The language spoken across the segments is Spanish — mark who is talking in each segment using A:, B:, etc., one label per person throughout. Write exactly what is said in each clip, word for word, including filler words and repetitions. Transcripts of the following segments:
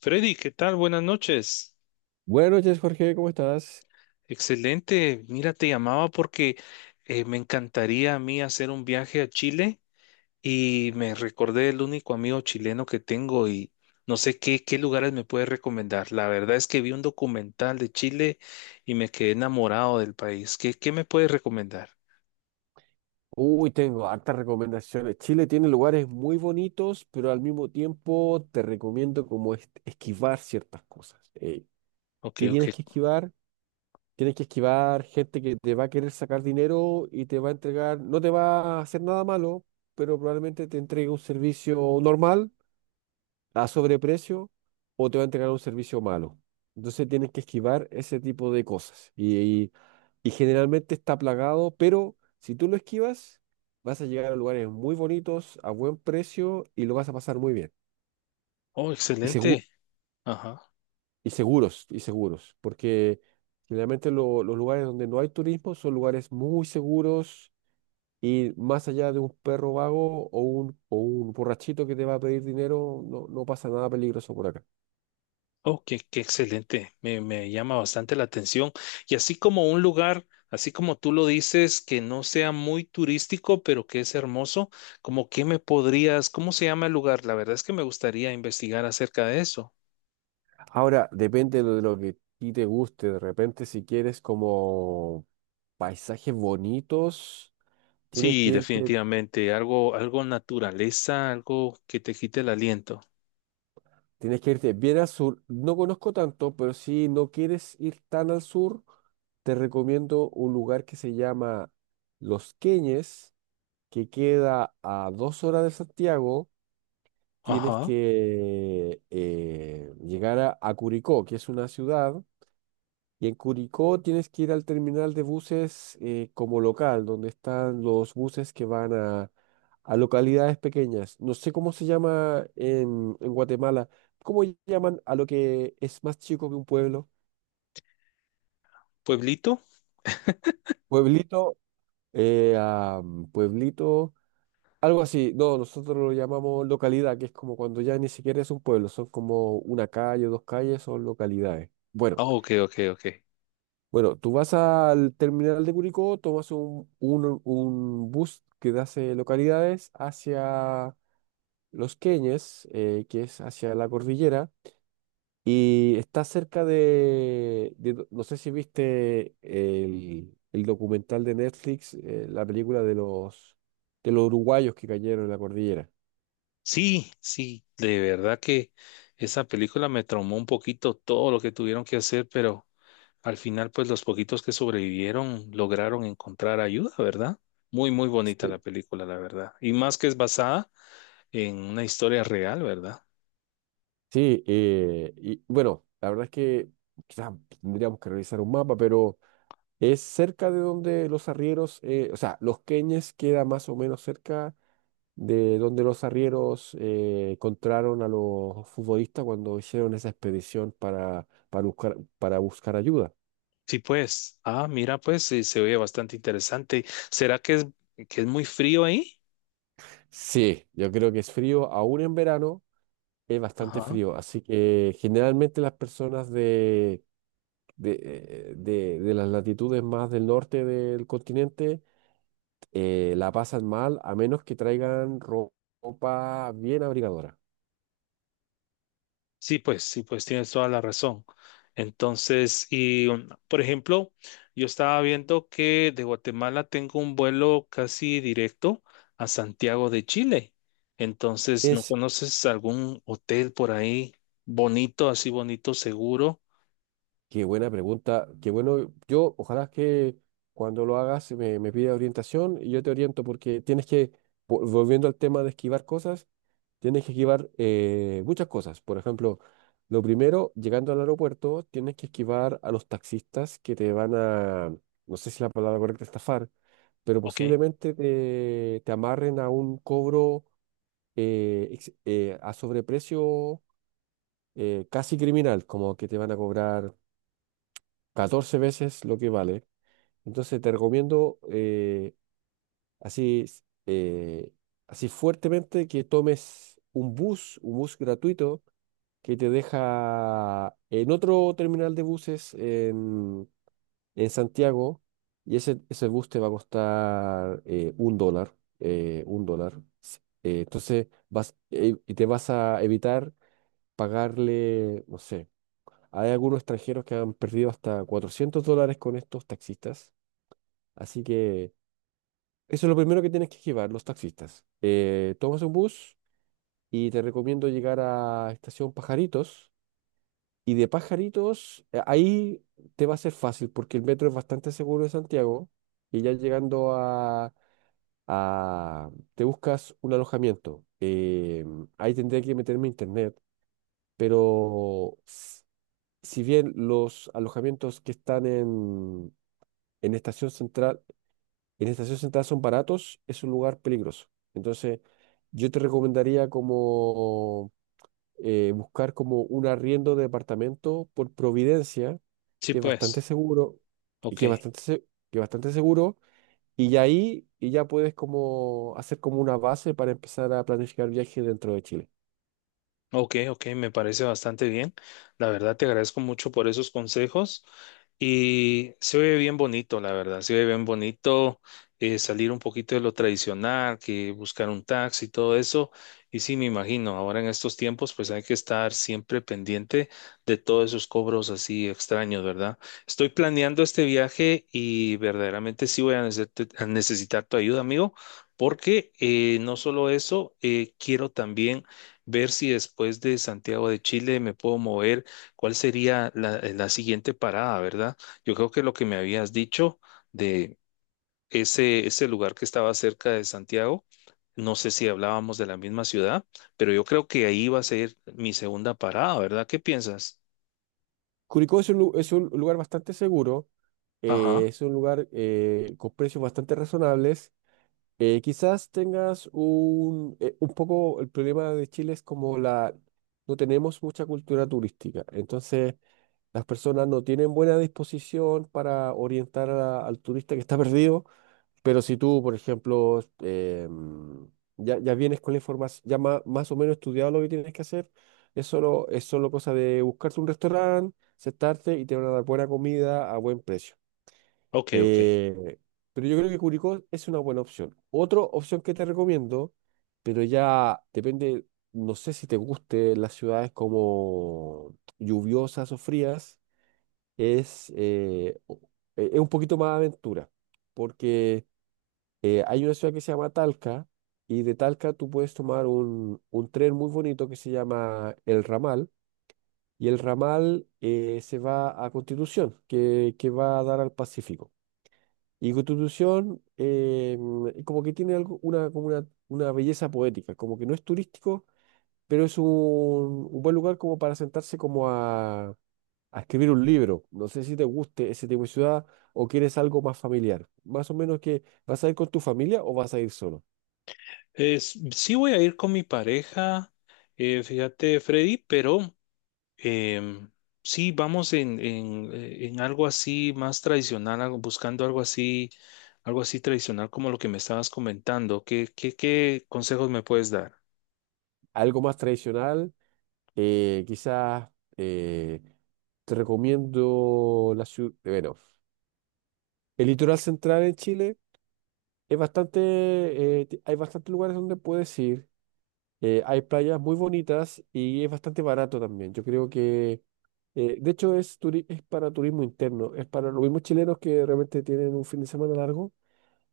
A: Freddy, ¿qué tal? Buenas noches.
B: Buenas noches, Jorge, ¿cómo estás?
A: Excelente. Mira, te llamaba porque eh, me encantaría a mí hacer un viaje a Chile y me recordé el único amigo chileno que tengo y no sé qué, qué lugares me puedes recomendar. La verdad es que vi un documental de Chile y me quedé enamorado del país. ¿Qué, qué me puedes recomendar?
B: Uy, tengo hartas recomendaciones. Chile tiene lugares muy bonitos, pero al mismo tiempo te recomiendo como es esquivar ciertas cosas. Eh,
A: Ok,
B: ¿qué
A: ok.
B: tienes que esquivar? Tienes que esquivar gente que te va a querer sacar dinero y te va a entregar, no te va a hacer nada malo, pero probablemente te entregue un servicio normal a sobreprecio o te va a entregar un servicio malo. Entonces tienes que esquivar ese tipo de cosas. Y, y- y generalmente está plagado, pero si tú lo esquivas, vas a llegar a lugares muy bonitos, a buen precio y lo vas a pasar muy bien.
A: Oh,
B: Y, segu-
A: excelente. Ajá.
B: y seguros, y seguros, porque generalmente lo- los lugares donde no hay turismo son lugares muy seguros. Y más allá de un perro vago o un, o un borrachito que te va a pedir dinero, no, no pasa nada peligroso por acá.
A: Oh, qué, qué excelente, me, me llama bastante la atención. Y así como un lugar, así como tú lo dices, que no sea muy turístico, pero que es hermoso, como que me podrías, ¿cómo se llama el lugar? La verdad es que me gustaría investigar acerca de eso.
B: Ahora, depende de lo que a ti te guste. De repente, si quieres como paisajes bonitos, tienes
A: Sí,
B: que irte,
A: definitivamente, algo, algo naturaleza, algo que te quite el aliento.
B: tienes que irte bien al sur. No conozco tanto, pero si no quieres ir tan al sur, te recomiendo un lugar que se llama Los Queñes, que queda a dos horas de Santiago. Tienes
A: Ajá,
B: que eh, llegar a, a Curicó, que es una ciudad. Y en Curicó tienes que ir al terminal de buses, eh, como local, donde están los buses que van a, a localidades pequeñas. No sé cómo se llama en, en Guatemala. ¿Cómo llaman a lo que es más chico que un pueblo?
A: pueblito.
B: Pueblito, eh, a, mm, pueblito, algo así. No, nosotros lo llamamos localidad, que es como cuando ya ni siquiera es un pueblo, son como una calle, dos calles, son localidades. Bueno,
A: Ah, ok, ok, ok.
B: Bueno, tú vas al terminal de Curicó, tomas un, un- un bus que te hace localidades hacia Los Queñes, eh, que es hacia la cordillera, y está cerca de, de do- no sé si viste el, el documental de Netflix, eh, la película de los, de los uruguayos que cayeron en la cordillera.
A: Sí, sí, de verdad que esa película me traumó un poquito todo lo que tuvieron que hacer, pero... Al final, pues los poquitos que sobrevivieron lograron encontrar ayuda, ¿verdad? Muy, muy bonita la
B: Sí,
A: película, la verdad. Y más que es basada en una historia real, ¿verdad?
B: sí, eh, y bueno, la verdad es que quizás tendríamos que revisar un mapa. Pero... Es cerca de donde los arrieros, eh, o sea, Los Queñes queda más o menos cerca de donde los arrieros eh, encontraron a los futbolistas cuando hicieron esa expedición para, para buscar, para buscar ayuda.
A: Sí, pues. Ah, mira, pues sí, se oye bastante interesante. ¿Será que es, ¿que es muy frío ahí?
B: Sí, yo creo que es frío, aún en verano es bastante
A: Ajá.
B: frío, así que generalmente las personas de, de, eh, de- de las latitudes más del norte del continente eh, la pasan mal a menos que traigan ro- ropa bien abrigadora.
A: Sí, pues, sí, pues tienes toda la razón. Entonces, y um, por ejemplo, yo estaba viendo que de Guatemala tengo un vuelo casi directo a Santiago de Chile. Entonces, ¿no
B: Es,
A: conoces algún hotel por ahí bonito, así bonito, seguro?
B: Qué buena pregunta, qué bueno, yo ojalá que cuando lo hagas me, me pida orientación y yo te oriento porque tienes que, po- volviendo al tema de esquivar cosas, tienes que esquivar, eh, muchas cosas. Por ejemplo, lo primero, llegando al aeropuerto, tienes que esquivar a los taxistas que te van a, no sé si la palabra correcta es estafar, pero
A: Ok.
B: posiblemente te, te amarren a un cobro, eh, ex- eh, a sobreprecio, eh, casi criminal, como que te van a cobrar catorce veces lo que vale. Entonces te recomiendo, eh, así, eh, así fuertemente, que tomes un bus, un bus gratuito que te deja en otro terminal de buses en, en Santiago, y ese, ese bus te va a costar eh, un dólar, eh, un dólar. S- eh, entonces vas, eh, y te vas a evitar pagarle, no sé. Hay algunos extranjeros que han perdido hasta cuatrocientos dólares con estos taxistas. Así que eso es lo primero que tienes que esquivar, los taxistas. Eh, tomas un bus y te recomiendo llegar a Estación Pajaritos. Y de Pajaritos, eh, ahí te va a ser fácil porque el metro es bastante seguro de Santiago. Y ya llegando a, a- te buscas un alojamiento. Eh, ahí tendría que meterme a internet, pero, s- si bien los alojamientos que están en, en Estación Central, en estación sentadas son baratos, es un lugar peligroso. Entonces, yo te recomendaría como, eh, buscar como un arriendo de departamento por Providencia,
A: Sí,
B: que es bastante
A: pues.
B: seguro, y
A: Ok.
B: que es bastante, se- que es bastante seguro, y ya ahí y ya puedes como hacer como una base para empezar a planificar viajes dentro de Chile.
A: Ok, ok, me parece bastante bien. La verdad te agradezco mucho por esos consejos y se oye bien bonito, la verdad, se oye bien bonito eh, salir un poquito de lo tradicional, que buscar un taxi y todo eso. Y sí, me imagino, ahora en estos tiempos pues hay que estar siempre pendiente de todos esos cobros así extraños, ¿verdad? Estoy planeando este viaje y verdaderamente sí voy a necesit- a necesitar tu ayuda, amigo, porque eh, no solo eso, eh, quiero también ver si después de Santiago de Chile me puedo mover, cuál sería la, eh, la siguiente parada, ¿verdad? Yo creo que lo que me habías dicho de ese, ese lugar que estaba cerca de Santiago, no sé si hablábamos de la misma ciudad, pero yo creo que ahí va a ser mi segunda parada, ¿verdad? ¿Qué piensas?
B: Curicó es un, lu- es un lugar bastante seguro, eh,
A: Ajá,
B: es un lugar, eh, con precios bastante razonables. Eh, quizás tengas un, eh, un poco, el problema de Chile es como la, no tenemos mucha cultura turística, entonces las personas no tienen buena disposición para orientar a- al turista que está perdido, pero si tú, por ejemplo, eh, ya, ya vienes con la información, ya ma- más o menos estudiado lo que tienes que hacer, es solo, es solo cosa de buscarte un restaurante, sentarte y te van a dar buena comida a buen precio.
A: ok, ok.
B: Eh, pero yo creo que Curicó es una buena opción. Otra opción que te recomiendo, pero ya depende, no sé si te guste las ciudades como lluviosas o frías, es, eh, o- eh, es un poquito más aventura, porque, eh, hay una ciudad que se llama Talca, y de Talca tú puedes tomar un, un tren muy bonito que se llama El Ramal, y el Ramal, eh, se va a Constitución, que, que va a dar al Pacífico. Y Constitución, eh, como que tiene algo, una, como una, una belleza poética, como que no es turístico, pero es un, un buen lugar como para sentarse como a, a escribir un libro. No sé si te guste ese tipo de ciudad o quieres algo más familiar. Más o menos que vas a ir con tu familia o vas a ir solo.
A: Es, sí voy a ir con mi pareja, eh, fíjate, Freddy, pero Em, sí, vamos en, en, eh, en algo así más tradicional, algo- buscando algo así, algo así tradicional como lo que me estabas comentando. ¿Qué, qué, qué consejos me puedes dar?
B: Algo más tradicional, eh, quizás, eh, te recomiendo la ciudad, bueno, el litoral central en Chile. Es bastante, eh, ti- Hay bastantes lugares donde puedes ir. Eh, hay playas muy bonitas y es bastante barato también. Yo creo que, eh, de hecho, es, turi- es para turismo interno, es para los mismos chilenos que realmente tienen un fin de semana largo,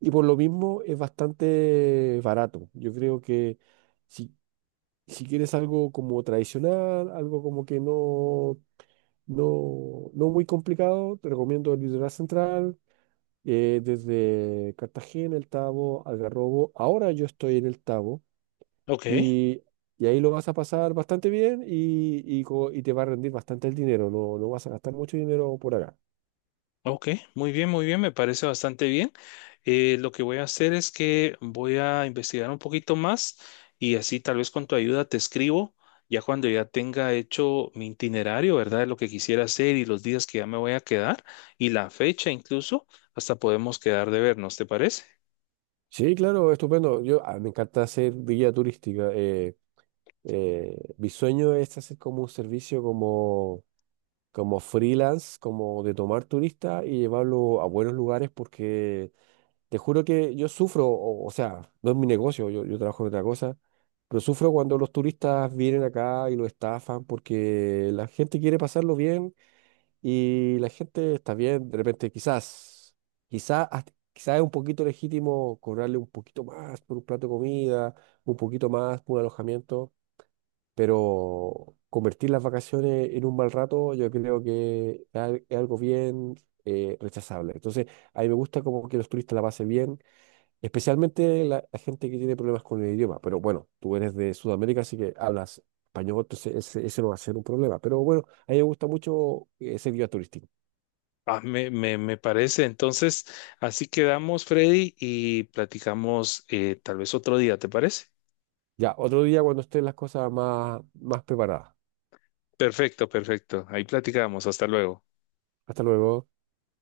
B: y por lo mismo es bastante barato. Yo creo que si, si quieres algo como tradicional, algo como que no, no, no muy complicado, te recomiendo el Litoral Central, eh, desde Cartagena, El Tabo, Algarrobo. Ahora yo estoy en El Tabo
A: Ok.
B: y, y ahí lo vas a pasar bastante bien, y, y, co- y te va a rendir bastante el dinero, no, no vas a gastar mucho dinero por acá.
A: Ok, muy bien, muy bien, me parece bastante bien. Eh, lo que voy a hacer es que voy a investigar un poquito más y así tal vez con tu ayuda te escribo ya cuando ya tenga hecho mi itinerario, ¿verdad? De lo que quisiera hacer y los días que ya me voy a quedar y la fecha incluso, hasta podemos quedar de vernos, ¿te parece?
B: Sí, claro, estupendo. Yo, ah, me encanta hacer guía turística. Eh, eh, mi sueño es hacer como un servicio como, como freelance, como de tomar turistas y llevarlo a buenos lugares, porque te juro que yo sufro, o, o sea, no es mi negocio, yo, yo trabajo en otra cosa. Pero sufro cuando los turistas vienen acá y lo estafan, porque la gente quiere pasarlo bien. Y la gente está bien, de repente quizás, quizás, quizás es un poquito legítimo cobrarle un poquito más por un plato de comida, un poquito más por un alojamiento, pero convertir las vacaciones en un mal rato yo creo que es al- es algo bien, eh, rechazable. Entonces, a mí me gusta como que los turistas la pasen bien, especialmente la, la gente que tiene problemas con el idioma, pero bueno, tú eres de Sudamérica, así que hablas español, entonces ese, ese no va a ser un problema, pero bueno, a mí me gusta mucho, eh, ser guía turístico.
A: Ah, me, me, me parece. Entonces, así quedamos, Freddy, y platicamos eh, tal vez otro día, ¿te parece?
B: Ya, otro día cuando estén las cosas más, más preparadas.
A: Perfecto, perfecto. Ahí platicamos. Hasta luego.
B: Hasta luego.